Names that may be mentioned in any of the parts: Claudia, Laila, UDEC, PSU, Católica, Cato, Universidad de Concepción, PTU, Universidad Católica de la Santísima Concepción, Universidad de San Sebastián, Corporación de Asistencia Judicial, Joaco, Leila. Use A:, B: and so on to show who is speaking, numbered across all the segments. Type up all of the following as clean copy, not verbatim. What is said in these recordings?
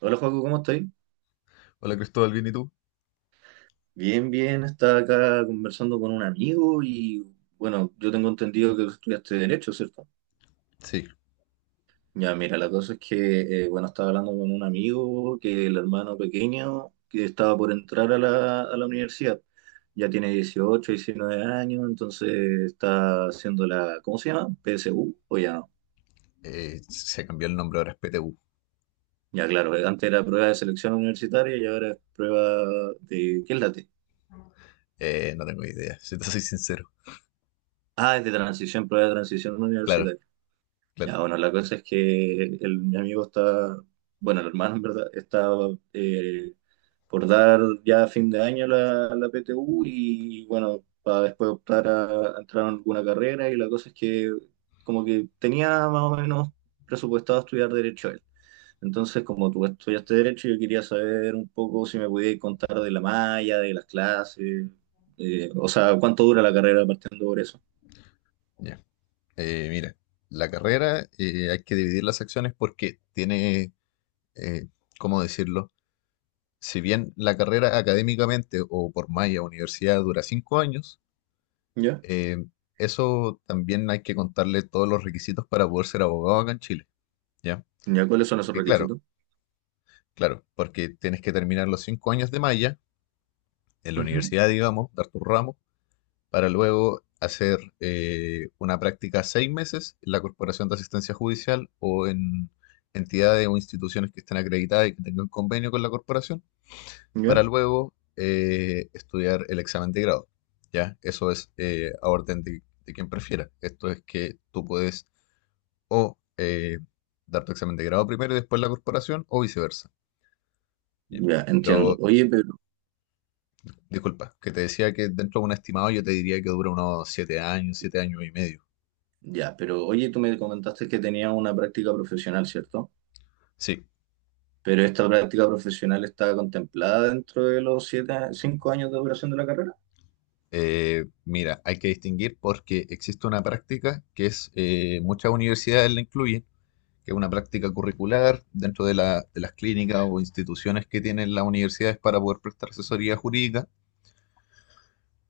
A: Hola, Joaco, ¿cómo estoy?
B: Hola Cristóbal, ¿bien y tú?
A: Bien, bien, estaba acá conversando con un amigo y bueno, yo tengo entendido que tú estudiaste Derecho, ¿cierto?
B: Sí.
A: Ya, mira, la cosa es que, bueno, estaba hablando con un amigo que el hermano pequeño que estaba por entrar a la universidad, ya tiene 18, 19 años, entonces está haciendo la, ¿cómo se llama? PSU, o ya no.
B: Se cambió el nombre ahora, es PTU.
A: Ya, claro, antes era prueba de selección universitaria y ahora es prueba de, ¿qué es la T?
B: No tengo idea, si te soy sincero.
A: Ah, es de transición, prueba de transición
B: Claro,
A: universitaria. Ya,
B: claro,
A: bueno, la cosa es que mi amigo está, bueno, el hermano en verdad, está eh, por dar ya a fin de año la PTU y bueno, para después optar a entrar en alguna carrera y la cosa es que como que tenía más o menos presupuestado estudiar derecho él. Entonces, como tú estudiaste derecho, yo quería saber un poco si me podías contar de la malla, de las clases, o sea, cuánto dura la carrera partiendo por eso.
B: ya. Mira, la carrera hay que dividir las acciones porque eh, ¿cómo decirlo? Si bien la carrera académicamente o por malla universidad dura cinco años,
A: ¿Ya?
B: eh, eso también hay que contarle todos los requisitos para poder ser abogado acá en Chile, ¿ya?
A: ¿Ya cuáles son esos
B: Porque claro,
A: requisitos?
B: claro, porque tienes que terminar los cinco años de malla en la
A: Ujú.
B: universidad, digamos, dar tu ramo para luego hacer una práctica seis meses en la Corporación de Asistencia Judicial o en entidades o instituciones que estén acreditadas y que tengan convenio con la corporación, para
A: ¿Ya?
B: luego estudiar el examen de grado. ¿Ya? Eso es a orden de quien prefiera. Esto es que tú puedes o dar tu examen de grado primero y después la corporación o viceversa. Bien.
A: Ya, entiendo.
B: Pero
A: Oye, pero,
B: disculpa, que te decía que dentro de un estimado yo te diría que dura unos siete años y medio.
A: ya, pero oye, tú me comentaste que tenías una práctica profesional, ¿cierto?
B: Sí.
A: Pero esta práctica profesional está contemplada dentro de los 7, 5 años de duración de la carrera.
B: Mira, hay que distinguir porque existe una práctica que es, muchas universidades la incluyen, que es una práctica curricular dentro de, de las clínicas o instituciones que tienen las universidades para poder prestar asesoría jurídica.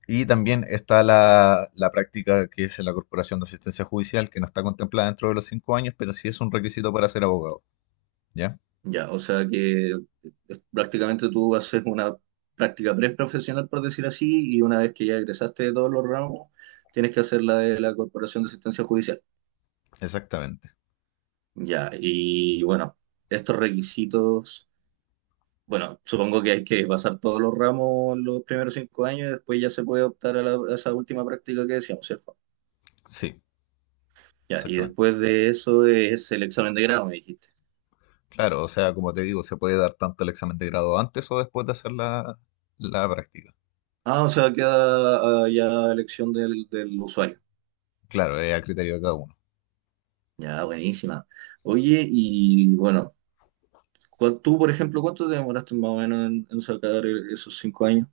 B: Y también está la práctica que es en la Corporación de Asistencia Judicial, que no está contemplada dentro de los cinco años, pero sí es un requisito para ser abogado. ¿Ya?
A: Ya, o sea que prácticamente tú haces una práctica preprofesional, por decir así, y una vez que ya egresaste de todos los ramos, tienes que hacer la de la Corporación de Asistencia Judicial.
B: Exactamente.
A: Ya, y bueno, estos requisitos. Bueno, supongo que hay que pasar todos los ramos los primeros 5 años y después ya se puede optar a, a esa última práctica que decíamos, ¿cierto?
B: Sí,
A: Ya, y
B: exactamente.
A: después de eso es el examen de grado, me dijiste.
B: Claro, o sea, como te digo, se puede dar tanto el examen de grado antes o después de hacer la práctica.
A: Ah, o sea, queda ya elección del usuario.
B: Claro, es a criterio de cada uno.
A: Ya, buenísima. Oye, y bueno, tú, por ejemplo, ¿cuánto te demoraste más o menos en sacar esos 5 años?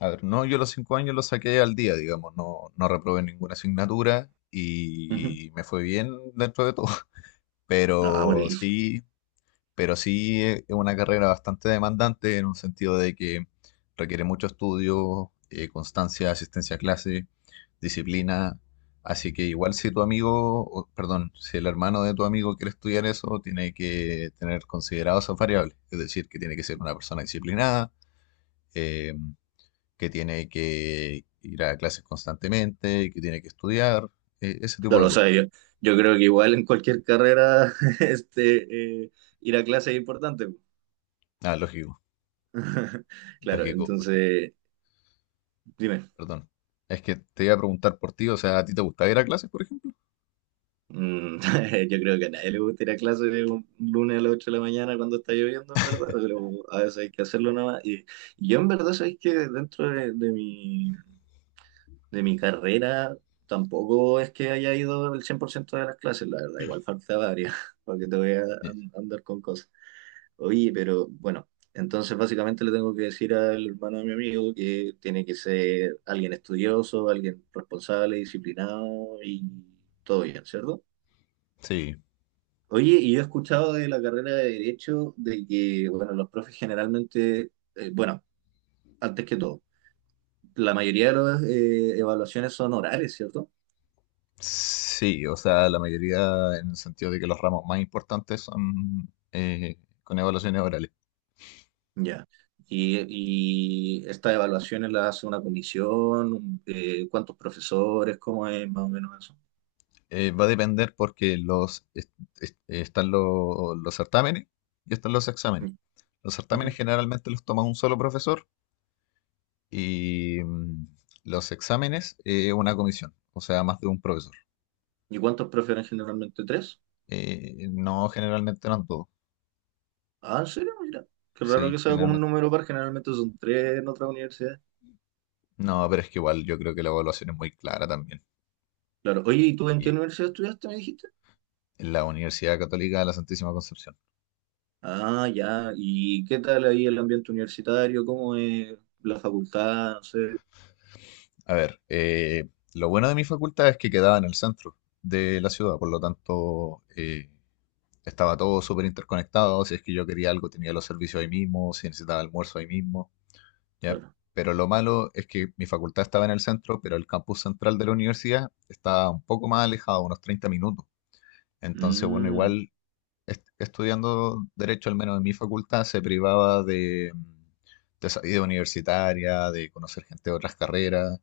B: A ver, no, yo los cinco años los saqué al día, digamos, no, no reprobé ninguna asignatura
A: Ujú.
B: y me fue bien dentro de todo,
A: Ah,
B: pero
A: buenísimo.
B: sí, pero sí es una carrera bastante demandante en un sentido de que requiere mucho estudio, constancia, asistencia a clase, disciplina, así que igual si tu amigo, o, perdón, si el hermano de tu amigo quiere estudiar eso, tiene que tener considerados esas variables, es decir, que tiene que ser una persona disciplinada, eh, que tiene que ir a clases constantemente, que tiene que estudiar, ese tipo
A: Claro,
B: de
A: o
B: cosas.
A: sea, yo creo que igual en cualquier carrera, este, eh, ir a clase es importante.
B: Ah, lógico,
A: Claro,
B: lógico, uy,
A: entonces, dime,
B: perdón. Es que te iba a preguntar por ti, o sea, ¿a ti te gusta ir a clases, por ejemplo?
A: mm, yo creo que a nadie le gustaría ir a clase un lunes a las 8 de la mañana cuando está lloviendo, en verdad, pero a veces hay que hacerlo nada más. Y yo en verdad sabéis que dentro de mi carrera tampoco es que haya ido el 100% de las clases, la verdad, igual faltaba varias, porque te voy a
B: Ye-
A: andar con cosas. Oye, pero bueno, entonces básicamente le tengo que decir al hermano de mi amigo que tiene que ser alguien estudioso, alguien responsable, disciplinado y todo bien, ¿cierto?
B: Sí,
A: Oye, y yo he escuchado de la carrera de Derecho de que, bueno, los profes generalmente, bueno, antes que todo, la mayoría de las evaluaciones son orales, ¿cierto?
B: sí, o sea, la mayoría en el sentido de que los ramos más importantes son con evaluaciones orales.
A: Ya. Y, y estas evaluaciones las hace una comisión, cuántos profesores, cómo es más o menos eso.
B: Va a depender porque están los certámenes y están los exámenes. Los certámenes
A: Ujú.
B: generalmente los toma un solo profesor y los exámenes, una comisión, o sea, más de un profesor.
A: ¿Y cuántos prefieren generalmente? ¿Tres?
B: No, generalmente no en todo,
A: Ah, ¿en serio? Mira, qué raro que
B: sí,
A: sea como un
B: generalmente.
A: número par, generalmente son tres en otras universidades.
B: No, pero es que igual yo creo que la evaluación es muy clara también.
A: Claro, oye, ¿y tú en qué
B: Y
A: universidad estudiaste, me dijiste?
B: en la Universidad Católica de la Santísima Concepción.
A: Ah, ya, ¿y qué tal ahí el ambiente universitario? ¿Cómo es la facultad? No sé,
B: A ver, lo bueno de mi facultad es que quedaba en el centro de la ciudad, por lo tanto estaba todo súper interconectado. Si es que yo quería algo, tenía los servicios ahí mismo, si necesitaba almuerzo ahí mismo. ¿Ya?
A: claro.
B: Pero lo malo es que mi facultad estaba en el centro, pero el campus central de la universidad estaba un poco más alejado, unos 30 minutos. Entonces, bueno,
A: Mm,
B: igual estudiando derecho, al menos en mi facultad, se privaba de, de esa vida universitaria, de conocer gente de otras carreras.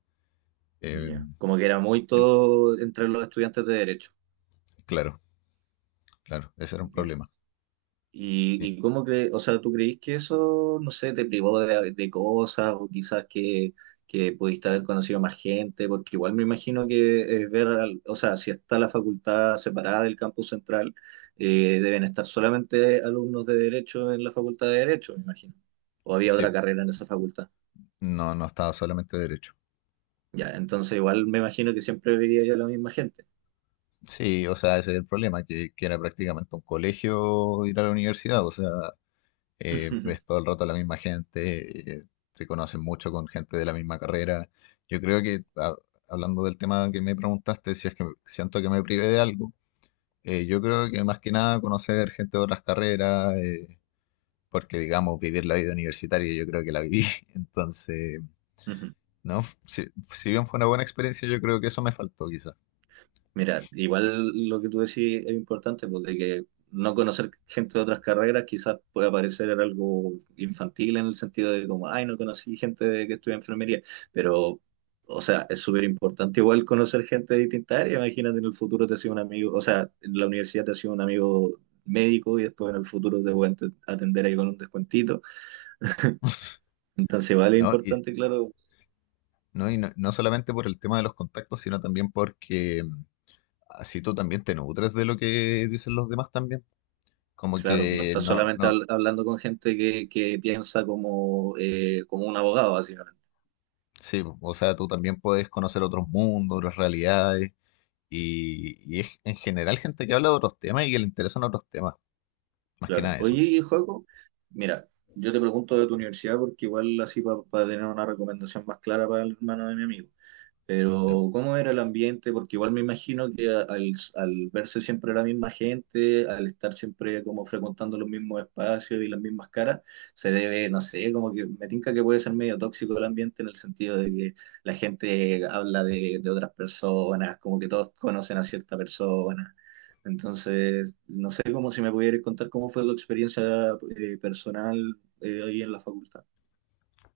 B: eh,
A: ya, como que era muy
B: en-
A: todo entre los estudiantes de derecho.
B: claro, claro, ese era un
A: Ya.
B: problema.
A: ¿Y,
B: Sí,
A: y cómo crees, o sea, tú creís que eso, no sé, te privó de cosas o quizás que pudiste haber conocido a más gente? Porque igual me imagino que ver, o sea, si está la facultad separada del campus central, deben estar solamente alumnos de Derecho en la facultad de Derecho, me imagino. O había
B: sí,
A: otra carrera en esa facultad.
B: no, no estaba solamente derecho.
A: Ya, entonces igual me imagino que siempre vería yo a la misma gente.
B: Sí, o sea, ese es el problema, que era prácticamente un colegio ir a la universidad, o sea, ves todo el rato a la misma gente, se conocen mucho con gente de la misma carrera. Yo creo que, hablando del tema que me preguntaste, si es que siento que me privé de algo, yo creo que más que nada conocer gente de otras carreras, porque digamos, vivir la vida universitaria yo creo que la viví, entonces, ¿no? Si, si bien fue una buena experiencia, yo creo que eso me faltó quizás,
A: Mira, igual lo que tú decís es importante, pues de que no conocer gente de otras carreras quizás pueda parecer algo infantil en el sentido de como, ay, no conocí gente que estudia enfermería, pero, o sea, es súper importante igual conocer gente de distintas áreas. Imagínate, en el futuro te ha sido un amigo, o sea, en la universidad te ha sido un amigo médico y después en el futuro te pueden atender ahí con un descuentito. Entonces, vale, es
B: ¿no?
A: importante, claro.
B: ¿No? Y no, no solamente por el tema de los contactos, sino también porque así tú también te nutres de lo que dicen los demás también. Como
A: Claro, no
B: que
A: estás
B: no,
A: solamente
B: no,
A: hablando con gente que piensa como un abogado, básicamente.
B: sí, po, o sea, tú también puedes conocer otros mundos, otras realidades, y es en general gente que habla de otros temas y que le interesan otros temas, más que
A: Claro.
B: nada eso.
A: Oye, Joaco, mira, yo te pregunto de tu universidad porque igual así para tener una recomendación más clara para el hermano de mi amigo.
B: Ya.
A: Pero, ¿cómo era el ambiente? Porque igual me imagino que al verse siempre la misma gente, al estar siempre como frecuentando los mismos espacios y las mismas caras, se debe, no sé, como que me tinca que puede ser medio tóxico el ambiente en el sentido de que la gente habla de otras personas, como que todos conocen a cierta persona. Entonces, no sé cómo si me pudieras contar cómo fue tu experiencia personal ahí en la facultad.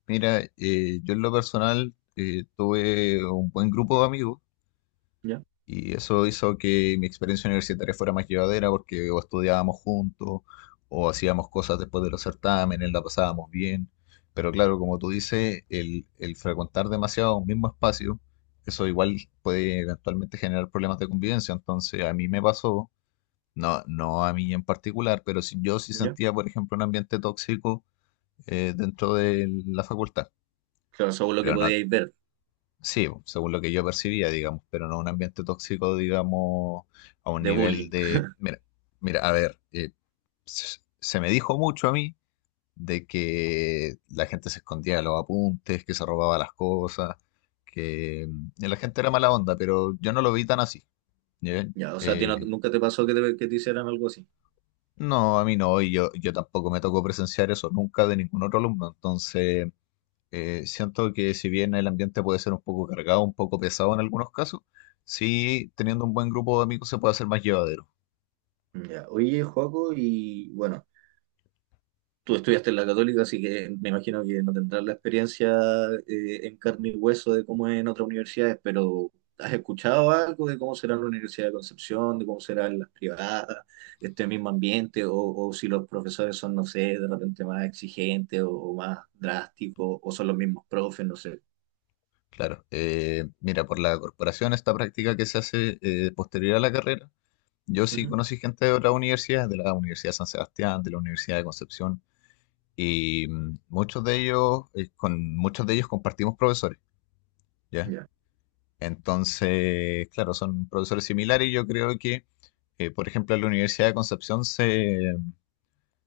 B: Mira, yo en lo personal tuve un buen grupo de amigos.
A: ¿Ya?
B: Y eso hizo que mi experiencia universitaria fuera más llevadera porque o estudiábamos juntos o hacíamos cosas después de los certámenes, la pasábamos bien. Pero claro, como tú dices, el frecuentar demasiado un mismo espacio, eso igual puede eventualmente generar problemas de convivencia. Entonces a mí me pasó, no, no a mí en particular, pero si, yo sí
A: ¿Ya?
B: sentía, por ejemplo, un ambiente tóxico dentro de la facultad.
A: Claro, según lo que
B: Pero no,
A: podíais ver
B: sí, según lo que yo percibía, digamos, pero no un ambiente tóxico, digamos, a un
A: de
B: nivel
A: bullying.
B: de... Mira, mira, a ver, se me dijo mucho a mí de que la gente se escondía los apuntes, que se robaba las cosas, que la gente era mala onda, pero yo no lo vi tan así. ¿Ya?
A: Ya, o sea, a ti
B: Eh,
A: nunca te pasó que te hicieran algo así.
B: no, a mí no, yo tampoco me tocó presenciar eso nunca de ningún otro alumno, entonces siento que si bien el ambiente puede ser un poco cargado, un poco pesado en algunos casos, sí, teniendo un buen grupo de amigos se puede hacer más llevadero.
A: Ya, oye, Joaco, y bueno, tú estudiaste en la Católica, así que me imagino que no tendrás la experiencia en carne y hueso de cómo es en otras universidades, pero ¿has escuchado algo de cómo será la Universidad de Concepción, de cómo serán las privadas, este mismo ambiente, o si los profesores son, no sé, de repente más exigentes o más drásticos, o son los mismos profes, no sé?
B: Claro. Mira, por la corporación, esta práctica que se hace posterior a la carrera, yo sí
A: Ujú,
B: conocí gente de otras universidades, de la Universidad de San Sebastián, de la Universidad de Concepción, y muchos de ellos, con muchos de ellos compartimos profesores, ¿ya?
A: ya,
B: Entonces, claro, son profesores similares y yo creo que, por ejemplo, en la Universidad de Concepción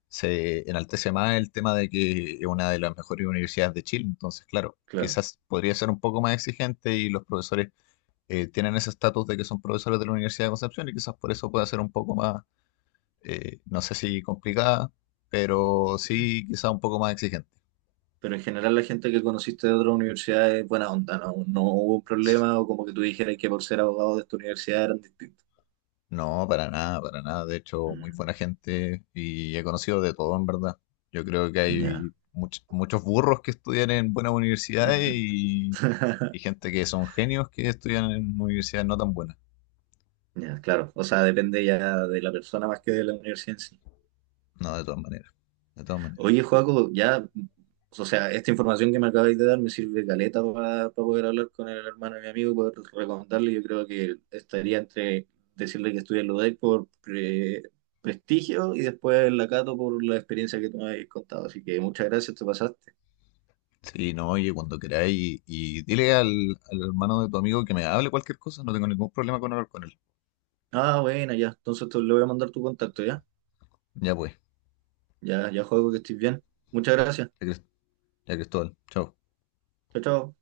B: se enaltece más el tema de que es una de las mejores universidades de Chile. Entonces, claro,
A: claro.
B: quizás podría ser un poco más exigente y los profesores tienen ese estatus de que son profesores de la Universidad de Concepción y quizás por eso pueda ser un poco más, no sé si complicada, pero sí quizás un poco más exigente.
A: Pero en general la gente que conociste de otras universidades es buena onda, ¿no? No hubo un problema o como que tú dijeras que por ser abogado de esta universidad eran distintos.
B: No, para nada, para nada. De hecho, muy
A: Mm,
B: buena gente y he conocido de todo, en verdad. Yo creo que
A: ya.
B: hay muchos burros que estudian en buenas universidades y gente que son genios que estudian en universidades no tan buenas.
A: Ya, claro. O sea, depende ya de la persona más que de la universidad en sí.
B: No, de todas maneras, de todas maneras.
A: Oye, Joaco, ya, o sea, esta información que me acabáis de dar me sirve caleta para poder hablar con el hermano de mi amigo y poder recomendarle. Yo creo que estaría entre decirle que estudie en la UDEC por prestigio y después la Cato por la experiencia que tú me habéis contado. Así que muchas gracias, te pasaste.
B: Sí, no, oye, cuando queráis y dile al hermano de tu amigo que me hable cualquier cosa, no tengo ningún problema con hablar con él.
A: Ah, bueno, ya. Entonces le voy a mandar tu contacto, ¿ya?
B: Ya pues,
A: Ya, ya, Joaco, que estés bien. Muchas gracias.
B: ya, Cris- ya Cristóbal, chao.
A: Chao, chao.